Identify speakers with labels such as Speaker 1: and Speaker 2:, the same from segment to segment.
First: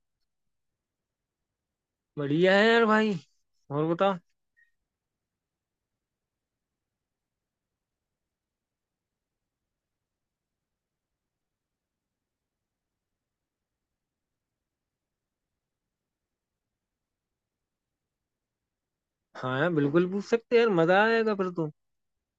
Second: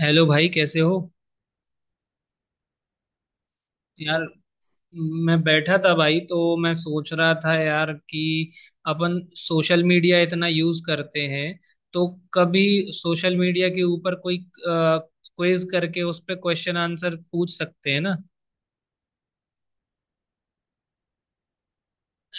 Speaker 1: Hello भाई कैसे हो।
Speaker 2: बढ़िया है यार भाई। और बता।
Speaker 1: यार मैं बैठा था भाई, तो मैं सोच रहा था यार कि अपन सोशल मीडिया इतना यूज करते हैं, तो कभी सोशल मीडिया के ऊपर कोई क्विज करके उस पे क्वेश्चन आंसर पूछ सकते हैं ना।
Speaker 2: हाँ यार, बिल्कुल पूछ सकते हैं यार, मजा आएगा फिर तो।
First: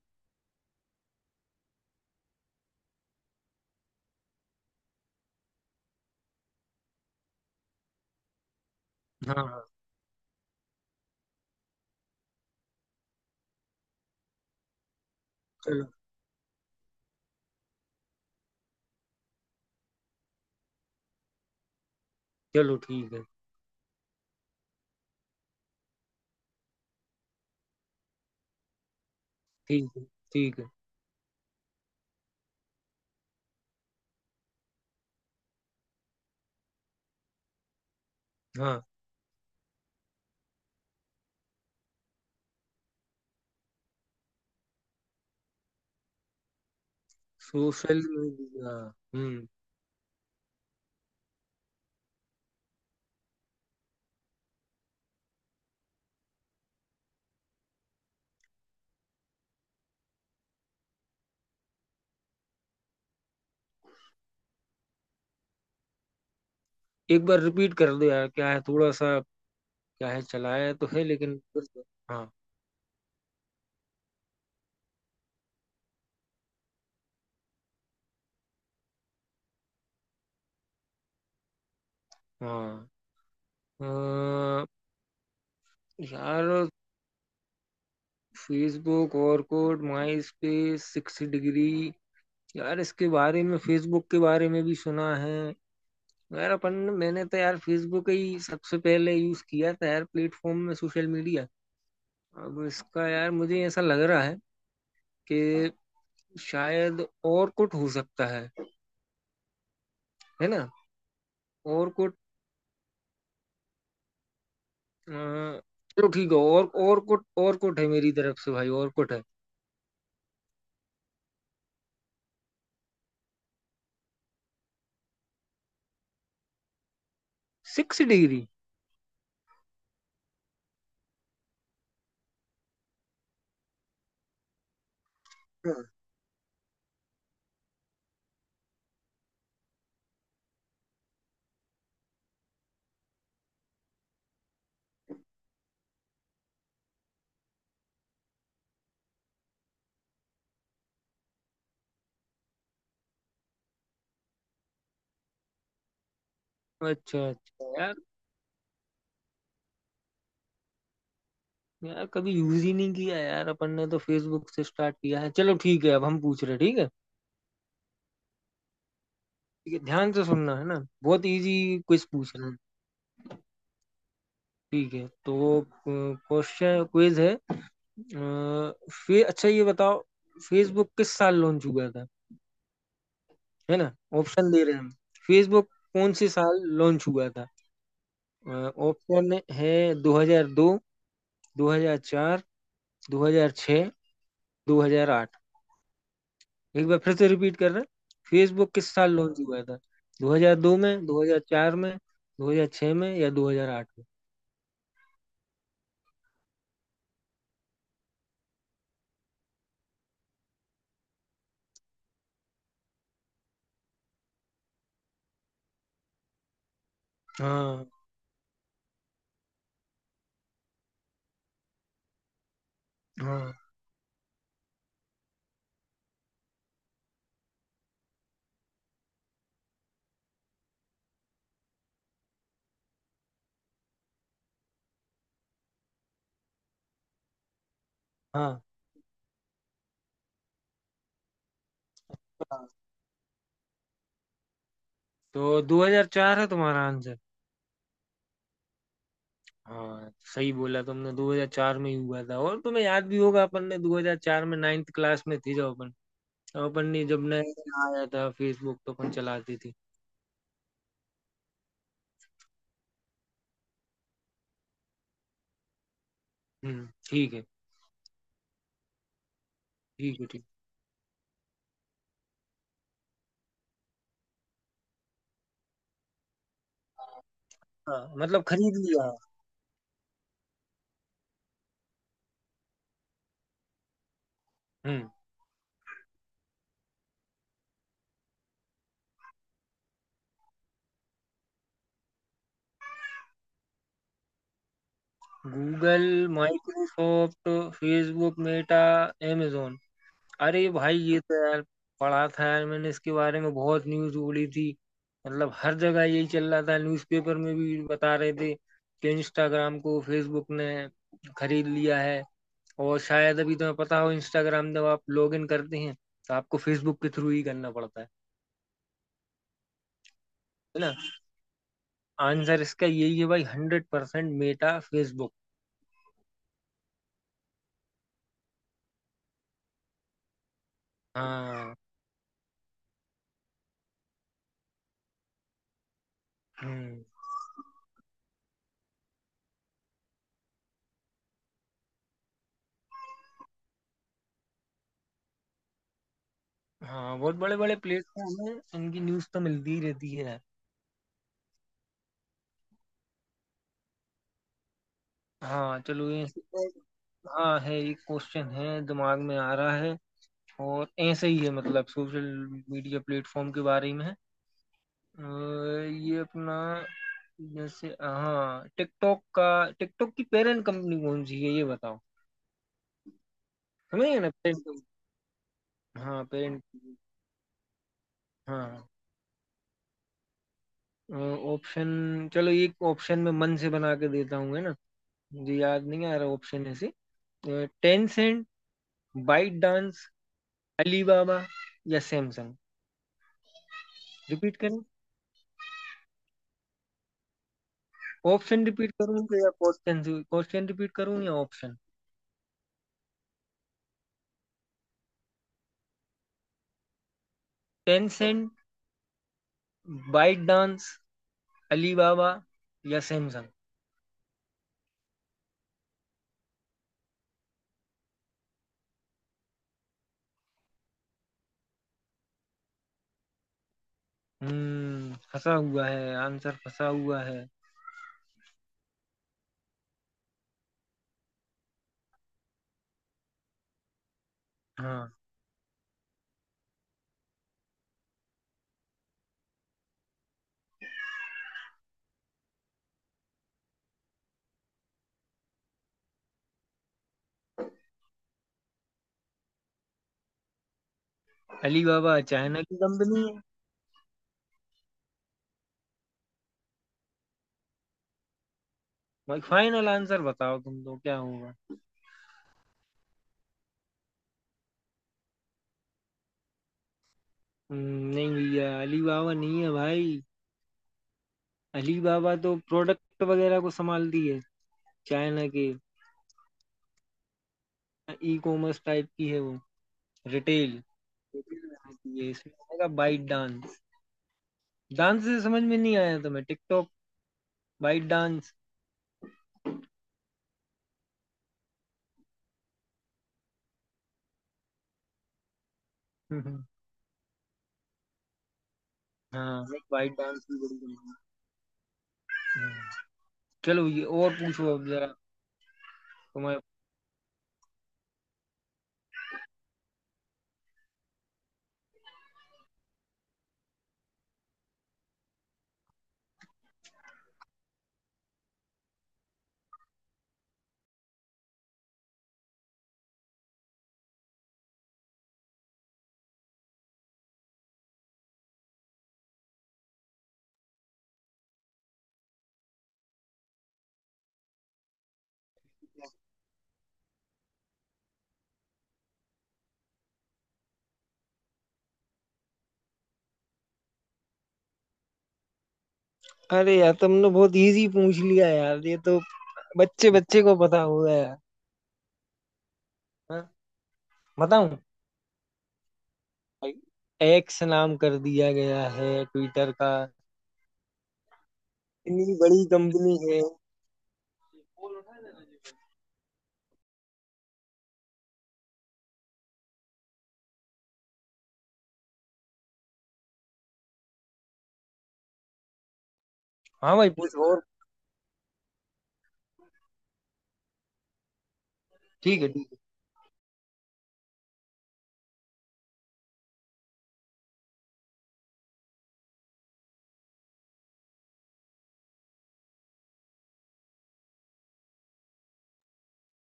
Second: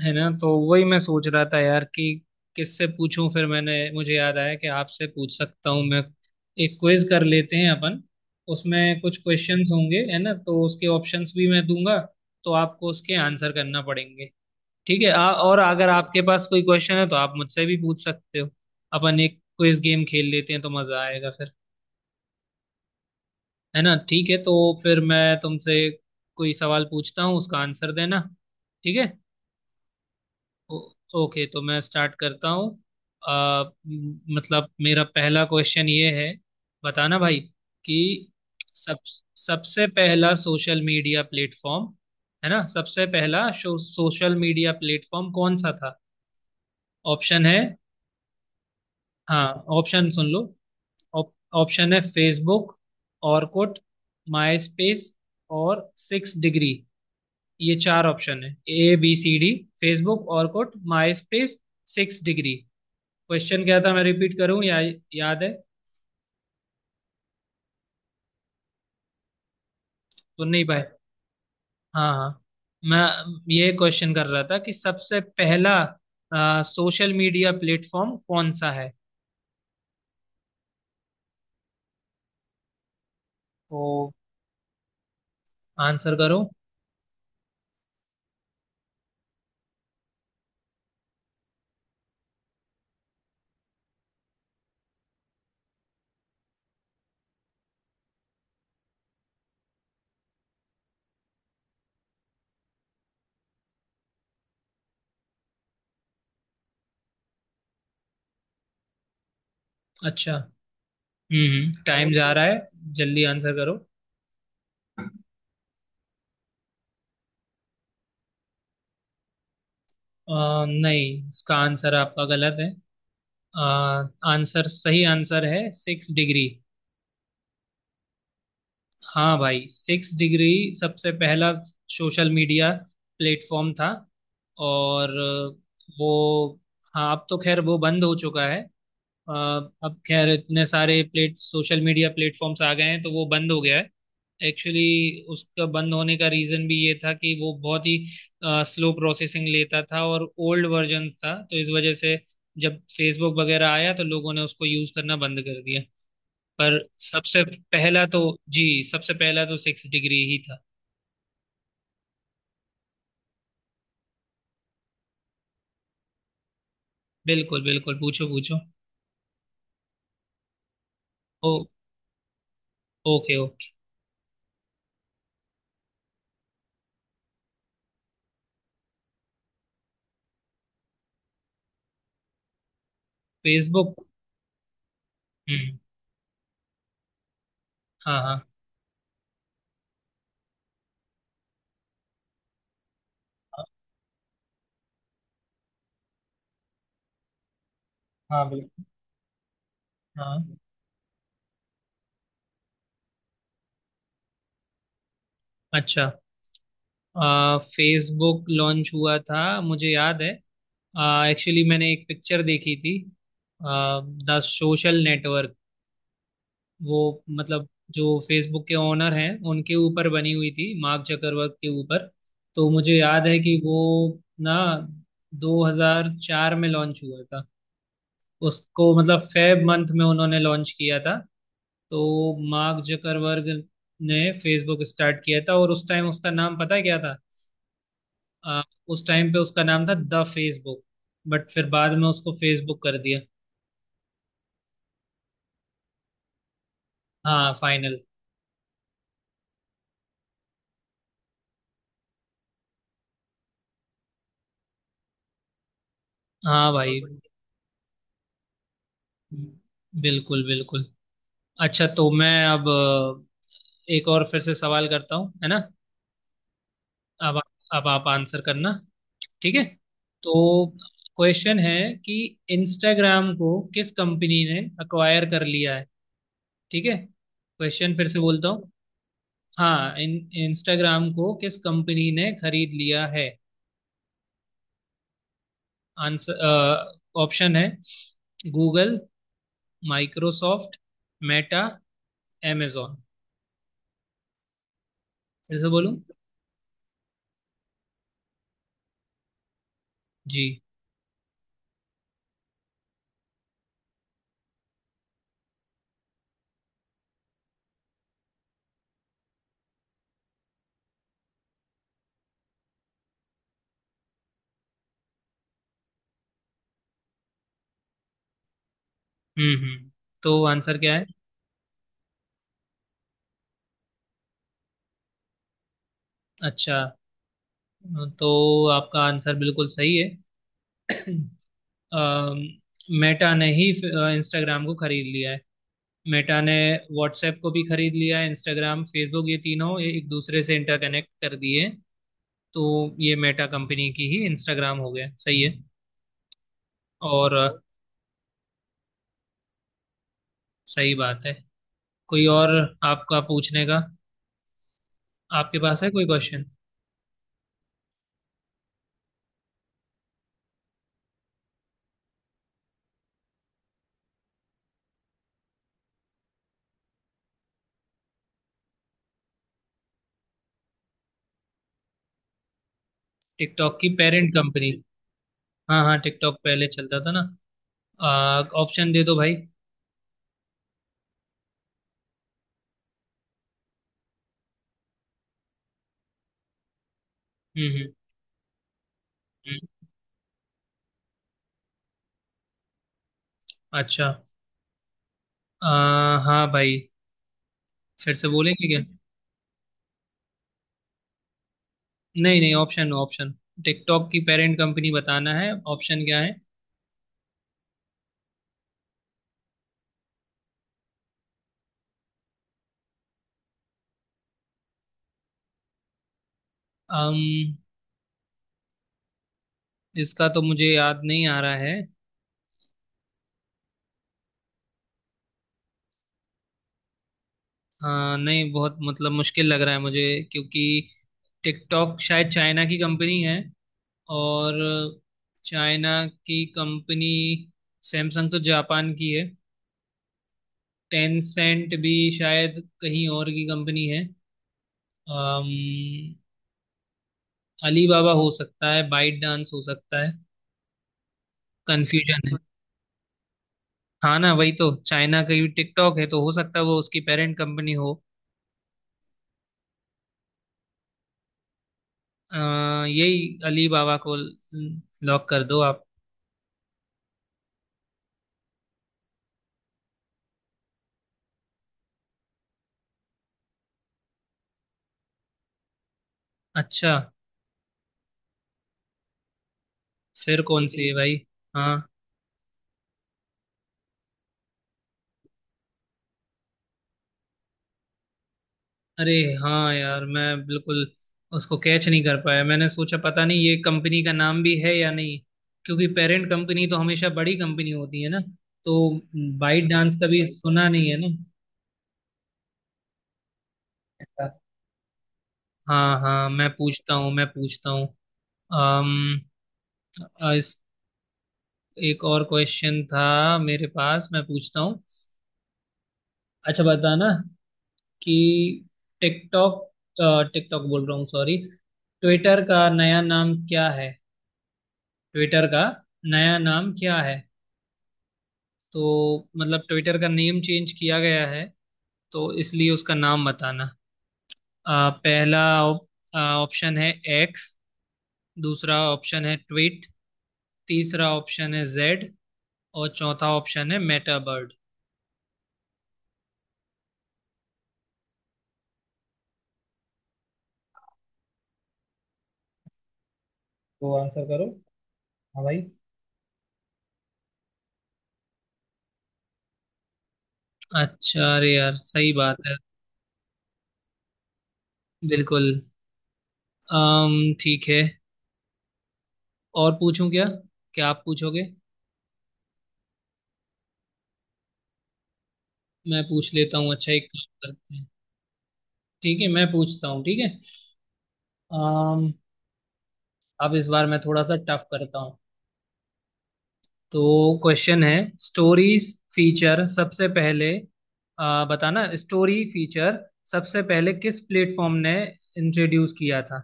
Speaker 1: है ना, तो वही मैं सोच रहा था यार कि किससे पूछूं। फिर मैंने मुझे याद आया कि आपसे पूछ सकता हूं मैं। एक क्विज कर लेते हैं अपन। उसमें कुछ
Speaker 2: हाँ, हाँ।
Speaker 1: क्वेश्चंस होंगे, है ना, तो उसके ऑप्शंस भी मैं दूंगा, तो आपको उसके आंसर करना पड़ेंगे। ठीक है। और
Speaker 2: चलो।
Speaker 1: अगर आपके पास कोई क्वेश्चन है तो आप मुझसे भी पूछ सकते हो। अपन एक क्विज गेम खेल लेते हैं, तो मजा आएगा फिर।
Speaker 2: चलो ठीक है।
Speaker 1: है ना, ठीक है। तो फिर मैं तुमसे कोई सवाल पूछता हूँ, उसका आंसर देना। ठीक है।
Speaker 2: ठीक है। ठीक है।
Speaker 1: ओ- ओके, तो मैं स्टार्ट करता हूँ। मतलब मेरा पहला क्वेश्चन ये है। बताना भाई कि
Speaker 2: हाँ।
Speaker 1: सब सबसे पहला सोशल मीडिया प्लेटफॉर्म, है ना, सबसे पहला सोशल मीडिया प्लेटफॉर्म कौन सा था। ऑप्शन है।
Speaker 2: Social media. हम्म।
Speaker 1: हाँ, ऑप्शन सुन लो। ऑप- ऑप्शन है फेसबुक, ऑरकुट, माई स्पेस और सिक्स डिग्री। ये चार ऑप्शन है। A B C D. Facebook, Orkut, MySpace, six degree. Question क्या था, मैं रिपीट करूं या याद है।
Speaker 2: एक बार रिपीट कर दो यार, क्या है थोड़ा सा। क्या है,
Speaker 1: सुन नहीं
Speaker 2: चलाया
Speaker 1: पाए।
Speaker 2: तो है लेकिन फिर से-
Speaker 1: हाँ
Speaker 2: हाँ,
Speaker 1: हाँ, मैं ये क्वेश्चन कर रहा था कि सबसे पहला सोशल मीडिया प्लेटफॉर्म कौन सा है।
Speaker 2: हाँ।
Speaker 1: तो
Speaker 2: अ,
Speaker 1: आंसर करो।
Speaker 2: यार, फेसबुक और कोड माई स्पेस सिक्स डिग्री। यार इसके बारे में, फेसबुक के बारे में भी सुना है। यार अपन। मैंने तो यार फेसबुक ही सबसे पहले यूज किया था यार, प्लेटफॉर्म में सोशल मीडिया। अब इसका यार मुझे ऐसा लग रहा है कि शायद और कुछ हो सकता है।
Speaker 1: अच्छा।
Speaker 2: है ना।
Speaker 1: हम्म,
Speaker 2: और
Speaker 1: टाइम
Speaker 2: कुछ।
Speaker 1: जा रहा है, जल्दी आंसर करो।
Speaker 2: अ, चलो ठीक है, और कुछ और कुछ है मेरी तरफ से भाई, और कुछ है।
Speaker 1: नहीं, इसका आंसर आपका गलत है। आ, आंसर, सही आंसर है सिक्स डिग्री।
Speaker 2: Six degree.
Speaker 1: हाँ भाई, सिक्स डिग्री सबसे पहला सोशल मीडिया प्लेटफॉर्म था। और
Speaker 2: हाँ।
Speaker 1: वो, हाँ, अब तो खैर वो बंद हो चुका है। अ, अब खैर इतने सारे प्लेट सोशल मीडिया प्लेटफॉर्म्स आ गए हैं तो वो बंद हो गया है। एक्चुअली उसका बंद होने का रीज़न भी ये था कि वो बहुत ही स्लो प्रोसेसिंग लेता था और ओल्ड वर्जन था, तो इस वजह से जब फेसबुक वगैरह आया तो लोगों ने उसको यूज़ करना बंद कर दिया। पर
Speaker 2: अच्छा,
Speaker 1: सबसे
Speaker 2: अच्छा यार।
Speaker 1: पहला तो जी, सबसे पहला तो सिक्स डिग्री ही था।
Speaker 2: यार कभी यूज ही नहीं किया यार, अपन ने तो फेसबुक से स्टार्ट किया है। चलो ठीक है, अब हम पूछ रहे हैं, ठीक है।
Speaker 1: बिल्कुल बिल्कुल, पूछो पूछो।
Speaker 2: ठीक है, ध्यान से सुनना, है ना। बहुत
Speaker 1: ओ,
Speaker 2: इजी। क्विज पूछ रहे हैं।
Speaker 1: Okay okay.
Speaker 2: ठीक है तो। क्वेश्चन क्विज है, फे अच्छा ये बताओ। फेसबुक किस साल लॉन्च हुआ था? है ना?
Speaker 1: फेसबुक।
Speaker 2: ऑप्शन दे रहे हैं हम। फेसबुक
Speaker 1: हम्म।
Speaker 2: कौन से साल लॉन्च हुआ था?
Speaker 1: हाँ हाँ।
Speaker 2: ऑप्शन है। 2002, 2004,
Speaker 1: हाँ।
Speaker 2: 2006, 2008। एक बार फिर से रिपीट कर रहे हैं।
Speaker 1: हाँ,
Speaker 2: फेसबुक
Speaker 1: बिल्कुल।
Speaker 2: किस साल लॉन्च हुआ था?
Speaker 1: हाँ।
Speaker 2: 2002 में, 2004 में, 2006 में या 2008 में?
Speaker 1: अच्छा, फेसबुक लॉन्च हुआ था, मुझे याद है। एक्चुअली मैंने एक पिक्चर देखी थी, द सोशल नेटवर्क। वो मतलब
Speaker 2: हाँ,
Speaker 1: जो फेसबुक के ओनर हैं उनके ऊपर बनी हुई थी, मार्क जकरवर्ग के ऊपर। तो मुझे याद है
Speaker 2: हाँ,
Speaker 1: कि वो ना 2004 में लॉन्च हुआ था। उसको मतलब फेब मंथ में उन्होंने लॉन्च किया था। तो मार्क जकरवर्ग ने फेसबुक स्टार्ट किया था और उस टाइम उसका नाम पता है क्या था। आ,
Speaker 2: हाँ।
Speaker 1: उस टाइम पे उसका नाम था द फेसबुक, बट फिर बाद में उसको फेसबुक कर दिया।
Speaker 2: तो 2004 है तुम्हारा आंसर?
Speaker 1: हाँ फाइनल।
Speaker 2: हाँ, सही बोला तुमने। 2004 में ही हुआ था, और तुम्हें याद भी होगा, अपन ने 2004 में नाइन्थ क्लास में थी जब अपन। तब
Speaker 1: हाँ
Speaker 2: अपन
Speaker 1: भाई,
Speaker 2: ने जब नया आया था फेसबुक तो अपन चलाती थी।
Speaker 1: बिल्कुल बिल्कुल। अच्छा, तो मैं अब एक और फिर से सवाल करता हूँ, है ना।
Speaker 2: हम्म, ठीक है।
Speaker 1: अब आप आंसर करना। ठीक है।
Speaker 2: ठीक है,
Speaker 1: तो
Speaker 2: ठीक।
Speaker 1: क्वेश्चन है कि इंस्टाग्राम को किस कंपनी ने अक्वायर कर लिया है। ठीक है, क्वेश्चन फिर
Speaker 2: हाँ,
Speaker 1: से
Speaker 2: मतलब
Speaker 1: बोलता हूँ।
Speaker 2: खरीद लिया।
Speaker 1: हाँ इन इंस्टाग्राम को किस कंपनी ने खरीद लिया है।
Speaker 2: हम्म।
Speaker 1: आंसर, ऑप्शन है गूगल, माइक्रोसॉफ्ट, मेटा, amazon। फिर से बोलूँ।
Speaker 2: Google, Microsoft, Facebook, Meta, amazon। अरे
Speaker 1: जी।
Speaker 2: भाई ये तो यार, पढ़ा था यार मैंने इसके बारे में, बहुत न्यूज उड़ी थी। मतलब हर जगह यही चल रहा था, न्यूज़पेपर में भी बता रहे थे कि इंस्टाग्राम को फेसबुक ने खरीद लिया है। और शायद अभी तुम्हें पता हो, इंस्टाग्राम जब आप लॉग इन करते हैं तो आपको फेसबुक के थ्रू ही करना पड़ता है।
Speaker 1: हम्म। तो आंसर
Speaker 2: है ना।
Speaker 1: क्या है।
Speaker 2: आंसर इसका यही है भाई, हंड्रेड परसेंट मेटा फेसबुक।
Speaker 1: अच्छा, तो आपका आंसर बिल्कुल सही है।
Speaker 2: हाँ।
Speaker 1: मेटा ने ही इंस्टाग्राम को खरीद लिया है। मेटा ने
Speaker 2: हम्म।
Speaker 1: व्हाट्सएप को भी खरीद लिया है। इंस्टाग्राम, फेसबुक, ये तीनों ये एक दूसरे से इंटरकनेक्ट कर दिए। तो ये मेटा कंपनी की ही इंस्टाग्राम हो गया। सही है।
Speaker 2: हाँ,
Speaker 1: और
Speaker 2: बहुत बड़े बड़े प्लेटफॉर्म है, इनकी न्यूज तो मिलती ही रहती है।
Speaker 1: सही बात है। कोई और आपका पूछने का, आपके
Speaker 2: हाँ,
Speaker 1: पास है कोई
Speaker 2: चलो ये।
Speaker 1: क्वेश्चन।
Speaker 2: हाँ है, एक क्वेश्चन है दिमाग में आ रहा है। और ऐसे ही है, मतलब सोशल मीडिया प्लेटफॉर्म के बारे में है। ये अपना। जैसे, हाँ, टिकटॉक का। टिकटॉक की पेरेंट कंपनी कौन सी है, ये बताओ।
Speaker 1: टिकटॉक की
Speaker 2: समझ गए ना
Speaker 1: पेरेंट
Speaker 2: पेरेंट?
Speaker 1: कंपनी। हाँ हाँ,
Speaker 2: हाँ,
Speaker 1: टिकटॉक
Speaker 2: पेरेंट।
Speaker 1: पहले चलता था ना।
Speaker 2: हाँ।
Speaker 1: ऑप्शन दे दो भाई। हम्म।
Speaker 2: ऑप्शन। चलो एक ऑप्शन में मन से बना के देता हूँ, है ना। मुझे याद नहीं आ रहा ऑप्शन ऐसे।
Speaker 1: हम्म।
Speaker 2: टेंसेंट, बाइट
Speaker 1: हम्म,
Speaker 2: डांस, अलीबाबा या सैमसंग।
Speaker 1: अच्छा।
Speaker 2: रिपीट करें?
Speaker 1: हाँ भाई, फिर से
Speaker 2: ऑप्शन
Speaker 1: बोलेंगे क्या।
Speaker 2: रिपीट करूं तो, या क्वेश्चन क्वेश्चन रिपीट करूं या ऑप्शन?
Speaker 1: नहीं नहीं ऑप्शन ऑप्शन, टिकटॉक की पेरेंट कंपनी बताना है, ऑप्शन क्या है।
Speaker 2: टेंसेंट, बाइट डांस, अलीबाबा या सैमसंग।
Speaker 1: अम, इसका तो मुझे याद नहीं आ रहा है।
Speaker 2: हम्म, फंसा हुआ है आंसर, फंसा हुआ है।
Speaker 1: हाँ नहीं, बहुत मतलब मुश्किल लग रहा है मुझे, क्योंकि टिकटॉक शायद चाइना की कंपनी है। और
Speaker 2: हाँ।
Speaker 1: चाइना की कंपनी, सैमसंग तो जापान की है, टेंसेंट भी शायद कहीं और की कंपनी है। अम, अलीबाबा हो सकता है, बाइट डांस हो सकता है।
Speaker 2: अलीबाबा
Speaker 1: कंफ्यूजन है।
Speaker 2: चाइना की कंपनी है।
Speaker 1: हाँ ना, वही तो चाइना का ही टिकटॉक है, तो हो सकता है वो उसकी पेरेंट कंपनी हो।
Speaker 2: भाई, फाइनल आंसर बताओ तुम तो क्या होगा?
Speaker 1: आ, यही अली बाबा को लॉक कर दो आप।
Speaker 2: नहीं भैया, अलीबाबा नहीं है भाई। अलीबाबा तो प्रोडक्ट वगैरह को संभालती है। चाइना के।
Speaker 1: अच्छा,
Speaker 2: ई कॉमर्स टाइप की है वो।
Speaker 1: फिर कौन
Speaker 2: रिटेल
Speaker 1: सी है भाई। हाँ,
Speaker 2: बनाती है, इसमें आएगा बाइट डांस। डांस से समझ में नहीं आया तुम्हें, टिकटॉक, वाइट डांस।
Speaker 1: अरे, हाँ यार, मैं बिल्कुल उसको कैच नहीं कर पाया। मैंने सोचा पता नहीं ये कंपनी का नाम भी है या नहीं, क्योंकि पेरेंट कंपनी तो हमेशा बड़ी कंपनी होती है ना। तो
Speaker 2: हाँ,
Speaker 1: बाइट डांस का
Speaker 2: वाइट
Speaker 1: भी
Speaker 2: डांस भी
Speaker 1: सुना
Speaker 2: बड़ी
Speaker 1: नहीं है
Speaker 2: गंदी
Speaker 1: ना।
Speaker 2: है। चलो, ये और पूछो अब जरा।
Speaker 1: हाँ हाँ,
Speaker 2: तुम्हारे।
Speaker 1: मैं पूछता हूँ। अम, एक और क्वेश्चन था मेरे पास, मैं पूछता हूँ। अच्छा बताना कि टिकटॉक टिकटॉक बोल रहा हूँ, सॉरी। ट्विटर का नया नाम क्या है। ट्विटर का नया नाम क्या है। तो मतलब ट्विटर का नेम चेंज किया गया है, तो इसलिए उसका नाम बताना। पहला ऑप्शन है एक्स, दूसरा ऑप्शन है ट्वीट, तीसरा ऑप्शन है जेड, और चौथा ऑप्शन है मेटाबर्ड।
Speaker 2: अरे यार तुमने बहुत इजी पूछ लिया यार, ये तो बच्चे बच्चे को पता होगा यार। हाँ।
Speaker 1: तो आंसर करो।
Speaker 2: बताऊं?
Speaker 1: हाँ भाई।
Speaker 2: एक्स नाम कर दिया गया है ट्विटर का।
Speaker 1: अच्छा, अरे यार सही
Speaker 2: इतनी
Speaker 1: बात है।
Speaker 2: बड़ी कंपनी है।
Speaker 1: बिल्कुल। अम, ठीक है। और पूछूं क्या, क्या आप पूछोगे। मैं पूछ लेता हूँ, अच्छा
Speaker 2: हाँ
Speaker 1: एक
Speaker 2: भाई,
Speaker 1: काम
Speaker 2: पूछ और।
Speaker 1: करते हैं। ठीक है, मैं पूछता हूँ, ठीक है। अम,
Speaker 2: ठीक है, ठीक।
Speaker 1: अब इस बार मैं थोड़ा सा टफ करता हूँ। तो क्वेश्चन है, स्टोरीज फीचर सबसे पहले, बताना, स्टोरी फीचर सबसे पहले किस प्लेटफॉर्म ने इंट्रोड्यूस किया था।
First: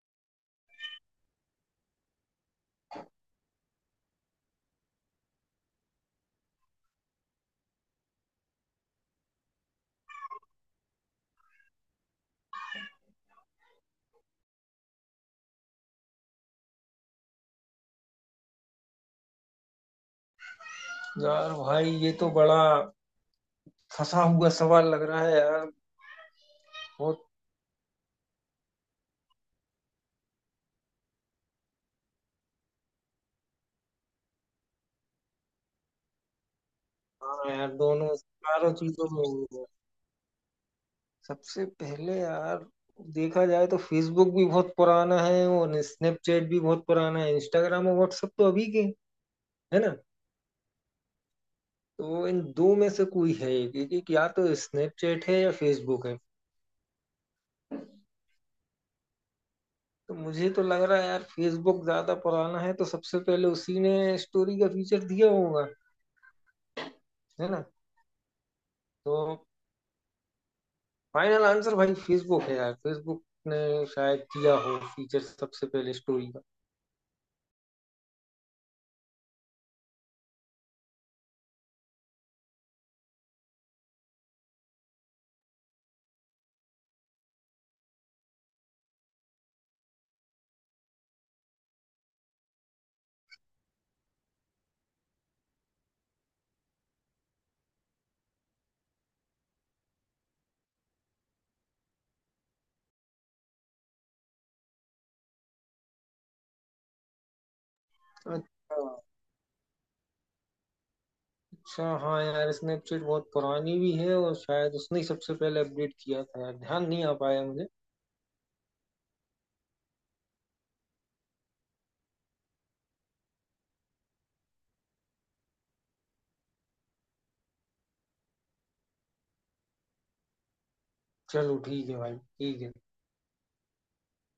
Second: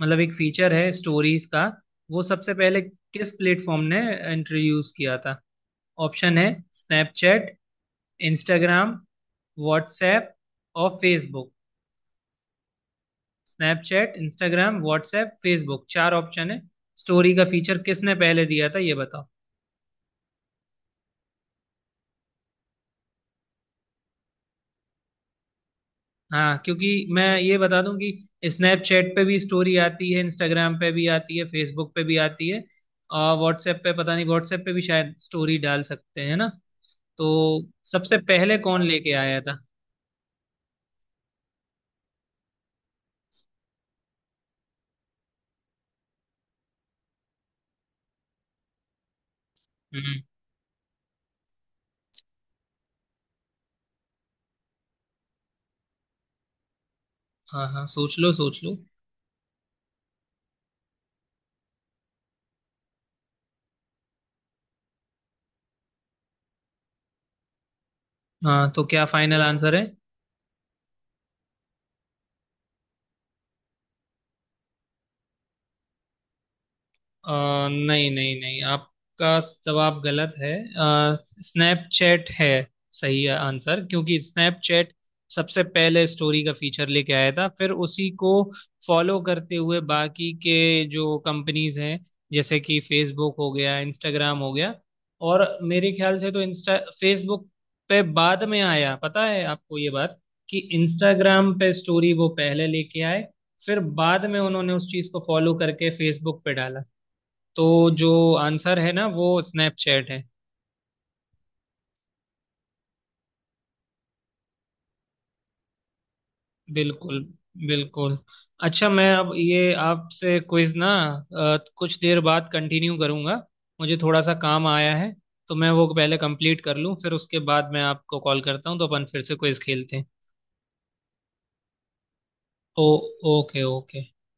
Speaker 1: मतलब एक फीचर है स्टोरीज का, वो सबसे पहले किस प्लेटफॉर्म ने इंट्रोड्यूस किया था। ऑप्शन है स्नैपचैट, इंस्टाग्राम, व्हाट्सएप और Facebook. Snapchat, Instagram, WhatsApp, Facebook, चार ऑप्शन है। स्टोरी का फीचर किसने पहले दिया था, ये बताओ।
Speaker 2: है यार भाई, ये तो बड़ा फंसा हुआ सवाल लग रहा है यार।
Speaker 1: हाँ क्योंकि
Speaker 2: बहुत।
Speaker 1: मैं ये बता दूं कि स्नैपचैट पे भी स्टोरी आती है, इंस्टाग्राम पे भी आती है, फेसबुक पे भी आती है, और व्हाट्सएप पे पता नहीं, व्हाट्सएप पे भी शायद स्टोरी डाल सकते हैं ना।
Speaker 2: हाँ
Speaker 1: तो
Speaker 2: यार, दोनों
Speaker 1: सबसे पहले
Speaker 2: चारों
Speaker 1: कौन
Speaker 2: चीजों
Speaker 1: लेके
Speaker 2: में
Speaker 1: आया था।
Speaker 2: ही है। सबसे पहले यार, देखा जाए तो फेसबुक भी बहुत पुराना है और स्नैपचैट भी बहुत पुराना है, इंस्टाग्राम और व्हाट्सएप तो अभी के। है ना।
Speaker 1: हम्म।
Speaker 2: तो इन दो में से कोई है, एक एक- एक, या तो स्नैपचैट है या फेसबुक है।
Speaker 1: हाँ हाँ, सोच लो सोच लो।
Speaker 2: तो मुझे तो लग रहा है यार, फेसबुक ज्यादा पुराना है तो सबसे पहले उसी ने स्टोरी का फीचर दिया होगा। है ना।
Speaker 1: हाँ, तो क्या फाइनल
Speaker 2: तो
Speaker 1: आंसर है।
Speaker 2: फाइनल आंसर भाई, फेसबुक है यार, फेसबुक ने शायद किया हो फीचर सबसे पहले स्टोरी का।
Speaker 1: अ, नहीं नहीं नहीं, आपका जवाब गलत है, स्नैपचैट है सही आंसर, क्योंकि स्नैपचैट सबसे पहले स्टोरी का फीचर लेके आया था। फिर उसी को फॉलो करते हुए बाकी के जो कंपनीज हैं, जैसे कि फेसबुक हो गया, इंस्टाग्राम हो गया। और मेरे ख्याल से तो इंस्टा फेसबुक पे बाद में आया, पता है आपको ये बात, कि इंस्टाग्राम पे स्टोरी वो पहले लेके आए, फिर बाद में उन्होंने उस चीज को फॉलो करके फेसबुक पे डाला। तो जो
Speaker 2: अच्छा।
Speaker 1: आंसर है ना, वो स्नैपचैट है।
Speaker 2: अच्छा हाँ यार, स्नैपचैट बहुत पुरानी भी है और शायद उसने ही सबसे पहले अपडेट किया था यार, ध्यान नहीं आ
Speaker 1: बिल्कुल
Speaker 2: पाया मुझे।
Speaker 1: बिल्कुल। अच्छा, मैं अब ये आपसे क्विज ना कुछ देर बाद कंटिन्यू करूंगा। मुझे थोड़ा सा काम आया है, तो मैं वो पहले कंप्लीट कर लूं, फिर उसके बाद मैं आपको कॉल करता हूँ, तो अपन फिर से क्विज खेलते हैं।
Speaker 2: चलो ठीक है भाई, ठीक है।
Speaker 1: ओ, ओके ओके।